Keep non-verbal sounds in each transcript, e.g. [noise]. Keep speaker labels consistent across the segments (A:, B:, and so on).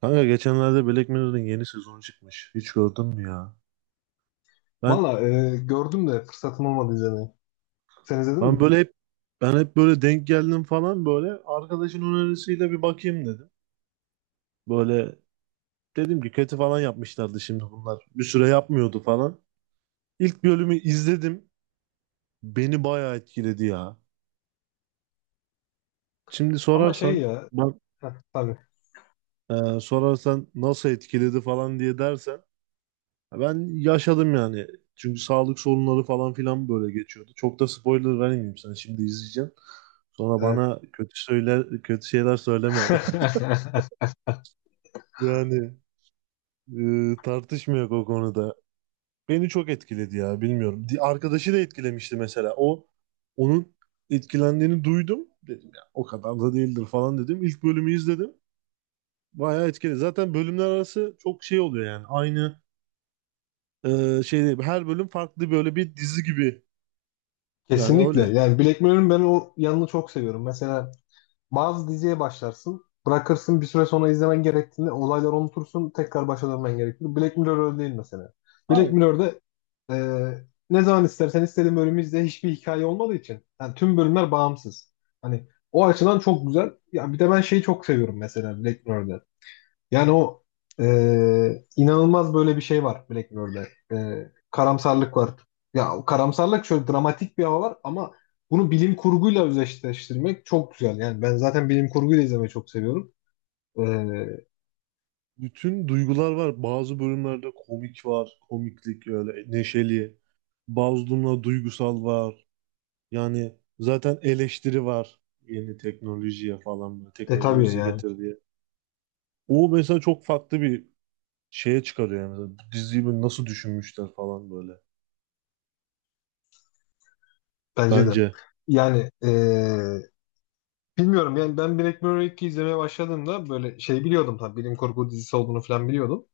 A: Kanka geçenlerde Black Mirror'ın yeni sezonu çıkmış. Hiç gördün mü ya? Ben
B: Valla gördüm de fırsatım olmadı izlemeye. Sen izledin
A: ben
B: mi?
A: böyle hep ben hep böyle denk geldim falan, böyle arkadaşın önerisiyle bir bakayım dedim. Böyle dedim ki kötü falan yapmışlardı şimdi bunlar. Bir süre yapmıyordu falan. İlk bölümü izledim. Beni bayağı etkiledi ya. Şimdi
B: Ama şey
A: sorarsan
B: ya.
A: bak
B: Heh, tabii.
A: e, Sorarsan nasıl etkiledi falan diye dersen, ben yaşadım yani. Çünkü sağlık sorunları falan filan böyle geçiyordu. Çok da spoiler vermeyeyim sana. Şimdi izleyeceğim. Sonra
B: Evet.
A: bana kötü söyler, kötü şeyler söyleme. [laughs]
B: [laughs]
A: Yani, tartışmıyor o konuda. Beni çok etkiledi ya, bilmiyorum. Arkadaşı da etkilemişti mesela. Onun etkilendiğini duydum. Dedim ya, o kadar da değildir falan dedim. İlk bölümü izledim. Bayağı etkili. Zaten bölümler arası çok şey oluyor yani. Aynı şey değil. Her bölüm farklı, böyle bir dizi gibi. Yani
B: Kesinlikle.
A: öyle.
B: Yani Black Mirror'ın ben o yanını çok seviyorum. Mesela bazı diziye başlarsın. Bırakırsın bir süre sonra izlemen gerektiğinde olayları unutursun. Tekrar başa dönmen gerekir. Black Mirror öyle değil mesela. Black Mirror'da e, ne zaman istersen istediğin bölümü izle. Hiçbir hikaye olmadığı için. Yani tüm bölümler bağımsız. Hani o açıdan çok güzel. Ya bir de ben şeyi çok seviyorum mesela Black Mirror'da. Yani o inanılmaz böyle bir şey var Black Mirror'da. Karamsarlık var. Ya o karamsarlık şöyle dramatik bir hava var ama bunu bilim kurguyla özdeşleştirmek çok güzel. Yani ben zaten bilim kurguyla izlemeyi çok seviyorum. E,
A: Bütün duygular var. Bazı bölümlerde komik var. Komiklik öyle neşeli. Bazı durumlarda duygusal var. Yani zaten eleştiri var. Yeni teknolojiye falan böyle. Teknolojinin
B: tabii
A: bize
B: yani
A: getirdiği. O mesela çok farklı bir şeye çıkarıyor yani. Mesela bu diziyi böyle nasıl düşünmüşler falan böyle.
B: bence de.
A: Bence.
B: Yani bilmiyorum yani ben Black Mirror 2 izlemeye başladığımda böyle şey biliyordum, tabii bilim kurgu dizisi olduğunu falan biliyordum.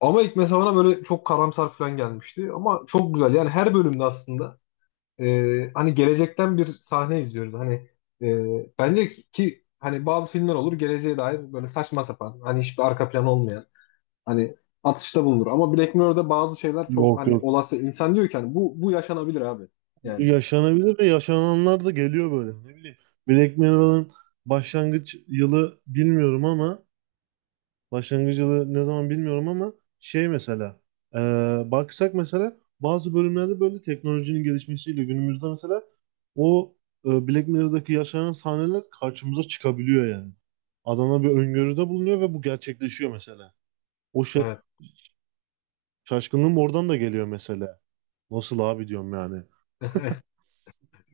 B: Ama ilk mesela bana böyle çok karamsar falan gelmişti. Ama çok güzel. Yani her bölümde aslında hani gelecekten bir sahne izliyoruz. Hani bence ki hani bazı filmler olur geleceğe dair böyle saçma sapan hani hiçbir arka planı olmayan hani atışta bulunur. Ama Black Mirror'da bazı şeyler çok
A: Yok
B: hani
A: yok.
B: olası, insan diyor ki hani bu yaşanabilir abi. Yani
A: Yaşanabilir ve yaşananlar da geliyor böyle. Ne bileyim. Black Mirror'ın başlangıç yılı bilmiyorum ama başlangıç yılı ne zaman bilmiyorum ama şey mesela e, baksak mesela bazı bölümlerde böyle teknolojinin gelişmesiyle günümüzde mesela o Black Mirror'daki yaşanan sahneler karşımıza çıkabiliyor yani. Adamlar bir öngörüde bulunuyor ve bu gerçekleşiyor mesela. O şa-
B: evet,
A: Şaşkınlığım oradan da geliyor mesela. Nasıl abi diyorum yani.
B: [laughs]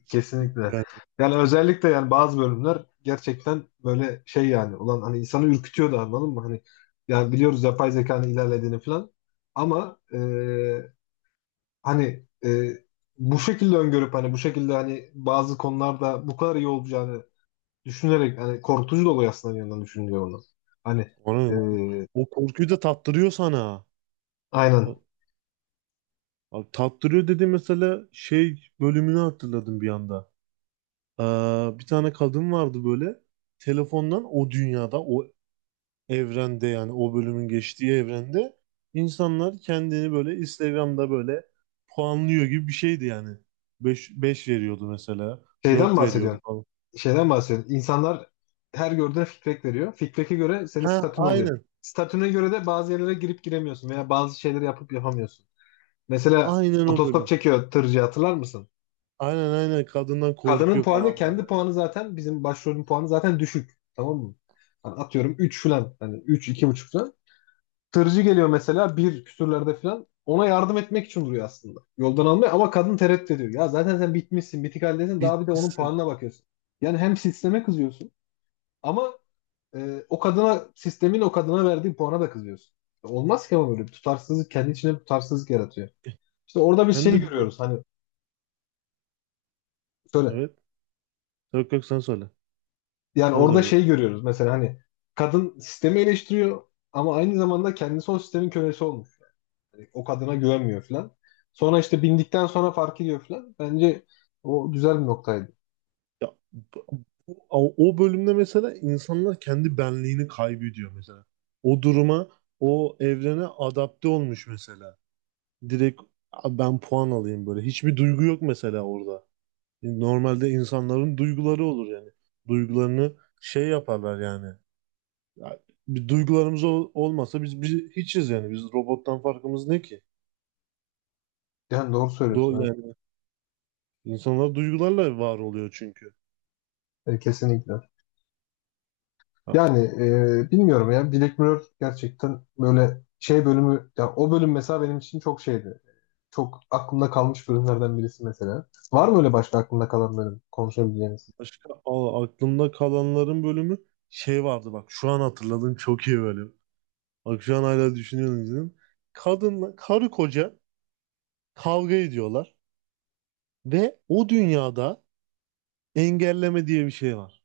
B: kesinlikle.
A: Yani
B: Yani özellikle yani bazı bölümler gerçekten böyle şey yani olan, hani insanı ürkütüyor da, anladın mı? Hani yani biliyoruz yapay zekanın ilerlediğini falan ama hani bu şekilde öngörüp hani bu şekilde hani bazı konularda bu kadar iyi olacağını düşünerek hani korkutucu da oluyor aslında bir yandan düşününce onu. Hani
A: ona,
B: e,
A: o korkuyu da tattırıyor sana.
B: aynen,
A: Abi, tattırıyor dedi mesela, şey bölümünü hatırladım bir anda. Ee, Bir tane kadın vardı böyle, telefondan, o dünyada, o evrende, yani o bölümün geçtiği evrende insanlar kendini böyle Instagram'da böyle puanlıyor gibi bir şeydi yani. 5 veriyordu mesela.
B: şeyden
A: Dört veriyordu
B: bahsediyorsun.
A: falan.
B: Şeyden bahsediyorsun. İnsanlar her gördüğüne feedback veriyor. Feedback'e göre senin
A: Ha,
B: statün oluyor.
A: aynen.
B: Statüne göre de bazı yerlere girip giremiyorsun veya bazı şeyleri yapıp yapamıyorsun. Mesela
A: Aynen o
B: otostop
A: bölüm.
B: çekiyor tırcı, hatırlar mısın?
A: Aynen aynen, kadından
B: Kadının
A: korkuyor
B: puanı,
A: falan
B: kendi
A: böyle.
B: puanı zaten, bizim başrolün puanı zaten düşük. Tamam mı? Hani atıyorum 3 falan. Hani üç, iki buçuk falan. Tırcı geliyor mesela bir küsürlerde falan. Ona yardım etmek için duruyor aslında. Yoldan almaya, ama kadın tereddüt ediyor. Ya zaten sen bitmişsin, bitik haldesin. Daha bir de onun
A: Bitmişsin.
B: puanına bakıyorsun. Yani hem sisteme kızıyorsun ama o kadına, sistemin o kadına verdiği puana da kızıyorsun. Olmaz ki ama, böyle bir tutarsızlık kendi içine bir tutarsızlık yaratıyor. İşte orada bir
A: Hem
B: şey
A: de bir de
B: görüyoruz. Hani şöyle,
A: evet. Yok yok, sen söyle.
B: yani
A: Sen
B: orada
A: söyle.
B: şey görüyoruz mesela, hani kadın sistemi eleştiriyor ama aynı zamanda kendisi o sistemin kölesi olmuş. Yani o kadına güvenmiyor falan. Sonra işte bindikten sonra fark ediyor falan. Bence o güzel bir noktaydı.
A: Ya, o bölümde mesela insanlar kendi benliğini kaybediyor mesela. O duruma, o evrene adapte olmuş mesela. Direkt, "A, ben puan alayım" böyle. Hiçbir duygu yok mesela orada. Normalde insanların duyguları olur yani. Duygularını şey yaparlar yani. Ya, bir duygularımız olmasa biz hiçiz yani. Biz, robottan farkımız ne ki?
B: Yani doğru
A: Do
B: söylüyorsun.
A: yani insanlar duygularla var oluyor çünkü.
B: Evet. Kesinlikle. Yani bilmiyorum ya, Black Mirror gerçekten böyle şey bölümü, ya o bölüm mesela benim için çok şeydi. Çok aklımda kalmış bölümlerden birisi mesela. Var mı öyle başka aklımda kalan bölüm konuşabileceğiniz?
A: Aklımda kalanların bölümü, şey vardı bak, şu an hatırladım, çok iyi bölüm. Bak şu an hala düşünüyorum, izledim. Kadınla, karı koca kavga ediyorlar ve o dünyada engelleme diye bir şey var.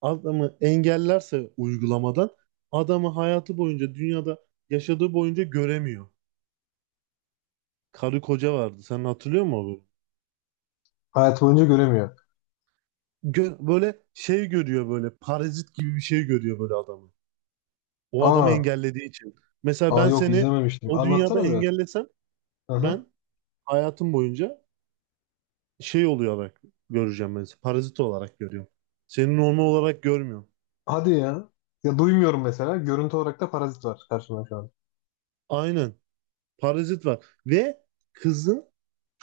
A: Adamı engellerse uygulamadan, adamı hayatı boyunca, dünyada yaşadığı boyunca göremiyor. Karı koca vardı. Sen hatırlıyor musun o bölümü?
B: Hayat boyunca göremiyor.
A: Böyle şey görüyor, böyle parazit gibi bir şey görüyor böyle adamı. O adamı
B: Aa,
A: engellediği için. Mesela
B: aa,
A: ben
B: yok,
A: seni
B: izlememiştim.
A: o dünyada
B: Anlatsana biraz.
A: engellesem,
B: Aha.
A: ben hayatım boyunca şey oluyor olarak göreceğim ben, seni. Parazit olarak görüyorum. Seni normal olarak görmüyorum.
B: Hadi ya. Ya duymuyorum mesela. Görüntü olarak da parazit var karşımda şu an.
A: Aynen. Parazit var. Ve kızın,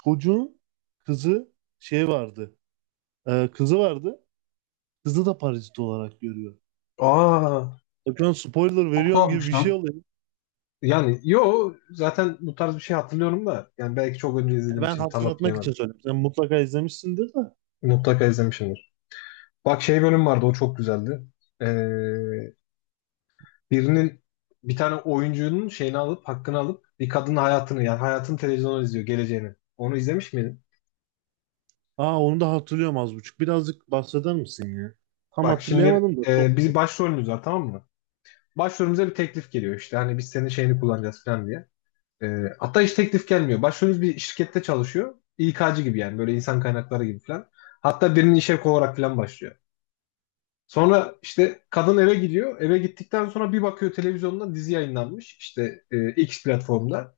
A: çocuğun kızı, şey vardı. Kızı vardı. Kızı da parazit olarak görüyor.
B: Aa.
A: Bak, şu an spoiler
B: Çok
A: veriyorum gibi
B: tuhafmış
A: bir şey
B: lan.
A: oluyor.
B: Yani yo, zaten bu tarz bir şey hatırlıyorum da, yani belki çok önce
A: Ya ben
B: izlemişim, tam
A: hatırlatmak
B: hatırlayamadım.
A: için söyledim. Sen mutlaka izlemişsindir de.
B: Mutlaka izlemişimdir. Bak, şey bölüm vardı, o çok güzeldi. Ee, Birinin, bir tane oyuncunun şeyini alıp, hakkını alıp bir kadının hayatını, yani hayatını televizyonda izliyor geleceğini. Onu izlemiş miydin?
A: Aa, onu da hatırlıyorum az buçuk. Birazcık bahseder misin ya? Tam
B: Bak şimdi
A: hatırlayamadım da, çok
B: biz başrolümüz var, tamam mı? Başrolümüze bir teklif geliyor, işte hani biz senin şeyini kullanacağız falan diye. Ee, hatta hiç teklif gelmiyor. Başvurumuz bir şirkette çalışıyor. İK'cı gibi, yani böyle insan kaynakları gibi falan. Hatta birinin işe olarak falan başlıyor. Sonra işte kadın eve gidiyor. Eve gittikten sonra bir bakıyor, televizyonda dizi yayınlanmış. İşte X platformda.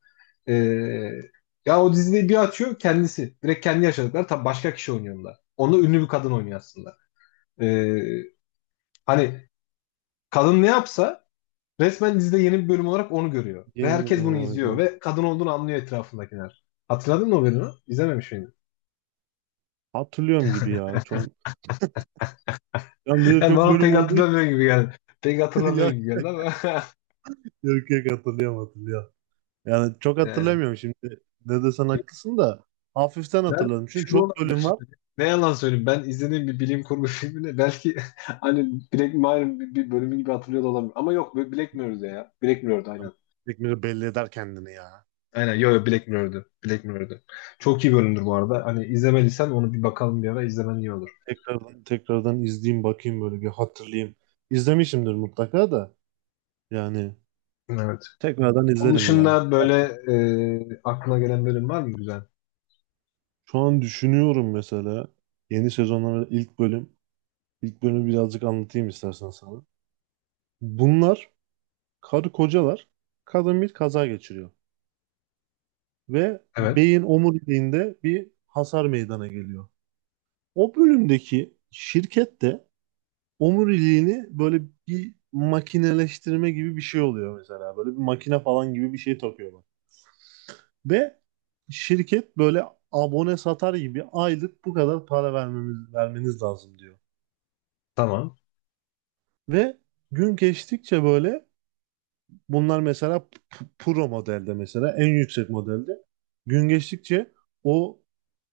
B: E, ya o diziyi bir açıyor kendisi. Direkt kendi yaşadıkları, tabii başka kişi oynuyor onda. Onu ünlü bir kadın oynuyor aslında. E, hani kadın ne yapsa resmen dizide yeni bir bölüm olarak onu görüyor. Ve
A: yeni
B: herkes bunu izliyor.
A: olaydı.
B: Ve kadın olduğunu anlıyor etrafındakiler. Hatırladın mı o bölümü? İzlememiş miydin?
A: Hatırlıyorum gibi ya. Yani
B: [laughs]
A: bir de
B: Yani
A: çok
B: bana
A: bölüm
B: pek
A: olduğu
B: hatırlamıyor gibi geldi. Pek
A: için [laughs]
B: hatırlamıyor
A: ya
B: gibi geldi ama. [laughs]
A: yok yok, hatırlıyorum hatırlıyorum. Yani çok
B: Yani,
A: hatırlamıyorum şimdi. Ne desen haklısın da, hafiften
B: ben
A: hatırladım. Çünkü
B: şu da
A: çok
B: olabilir
A: bölüm var.
B: şimdi. Ne yalan söyleyeyim, ben izlediğim bir bilim kurgu filmini belki [laughs] hani Black Mirror'ın bir bölümü gibi hatırlıyor da olabilir. Ama yok, Black Mirror'dı ya. Black Mirror'dı aynen.
A: Tekmiri belli eder kendini ya.
B: Aynen, yo yo, Black Mirror'dı. Black Mirror'dı. Çok iyi bölümdür bu arada. Hani izlemediysen onu, bir bakalım bir ara, izlemen iyi olur.
A: Tekrardan izleyeyim, bakayım böyle, bir hatırlayayım. İzlemişimdir mutlaka da, yani
B: Evet.
A: tekrardan
B: Onun
A: izlerim ya.
B: dışında böyle aklına gelen bölüm var mı güzel?
A: Şu an düşünüyorum mesela, yeni sezonların ilk bölüm. İlk bölümü birazcık anlatayım istersen sana. Bunlar karı kocalar. Kadın bir kaza geçiriyor. Ve
B: Evet.
A: beyin omuriliğinde bir hasar meydana geliyor. O bölümdeki şirket de omuriliğini böyle bir makineleştirme gibi bir şey oluyor mesela. Böyle bir makine falan gibi bir şey takıyorlar. Ve şirket böyle abone satar gibi, aylık bu kadar para vermemiz, vermeniz lazım diyor.
B: Tamam.
A: Ve gün geçtikçe böyle, bunlar mesela pro modelde, mesela en yüksek modelde gün geçtikçe o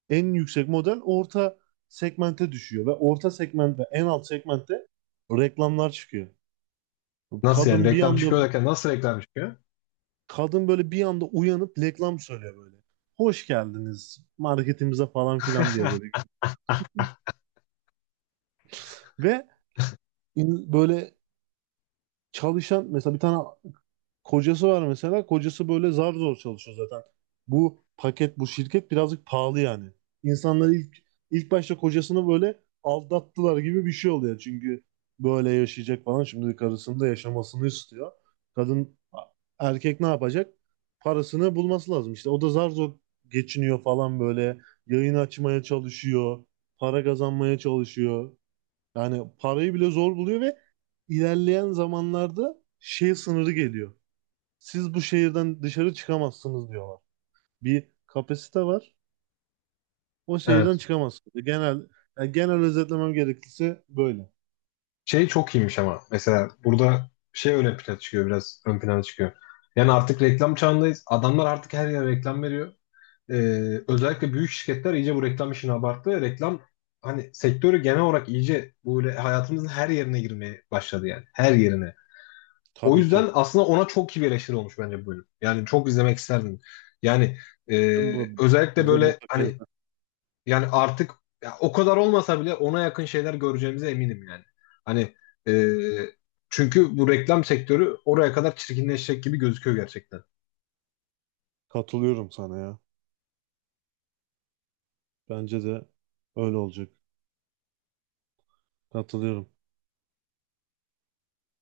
A: en yüksek model orta segmente düşüyor ve orta segment ve en alt segmentte reklamlar çıkıyor.
B: Nasıl yani
A: Kadın bir
B: reklam
A: anda,
B: çıkıyor derken, nasıl reklam çıkıyor?
A: kadın böyle bir anda uyanıp reklam söylüyor böyle. "Hoş geldiniz marketimize" falan filan diye böyle. Ve böyle çalışan mesela, bir tane kocası var mesela. Kocası böyle zar zor çalışıyor zaten. Bu paket, bu şirket birazcık pahalı yani. İnsanlar ilk başta kocasını böyle aldattılar gibi bir şey oluyor. Çünkü böyle yaşayacak falan. Şimdi karısının da yaşamasını istiyor. Kadın, erkek ne yapacak? Parasını bulması lazım. İşte o da zar zor geçiniyor falan böyle. Yayın açmaya çalışıyor. Para kazanmaya çalışıyor. Yani parayı bile zor buluyor ve ilerleyen zamanlarda şey sınırı geliyor, siz bu şehirden dışarı çıkamazsınız diyorlar. Bir kapasite var. O şehirden
B: Evet.
A: çıkamazsınız. Genel, yani genel özetlemem gerekirse böyle.
B: Şey çok iyiymiş ama. Mesela burada şey öne plana çıkıyor biraz. Ön plana çıkıyor. Yani artık reklam çağındayız. Adamlar artık her yere reklam veriyor. E, özellikle büyük şirketler iyice bu reklam işini abarttı. Reklam, hani sektörü genel olarak iyice böyle hayatımızın her yerine girmeye başladı yani. Her yerine. O
A: Tabii ki.
B: yüzden aslında ona çok iyi bir eleştiri olmuş bence bu bölüm. Yani çok izlemek isterdim. Yani
A: Bizim bu
B: özellikle
A: Bizde
B: böyle
A: mutlaka
B: hani,
A: izler.
B: yani artık, ya o kadar olmasa bile ona yakın şeyler göreceğimize eminim yani. Hani e, çünkü bu reklam sektörü oraya kadar çirkinleşecek gibi gözüküyor gerçekten.
A: Katılıyorum sana ya. Bence de öyle olacak. Katılıyorum.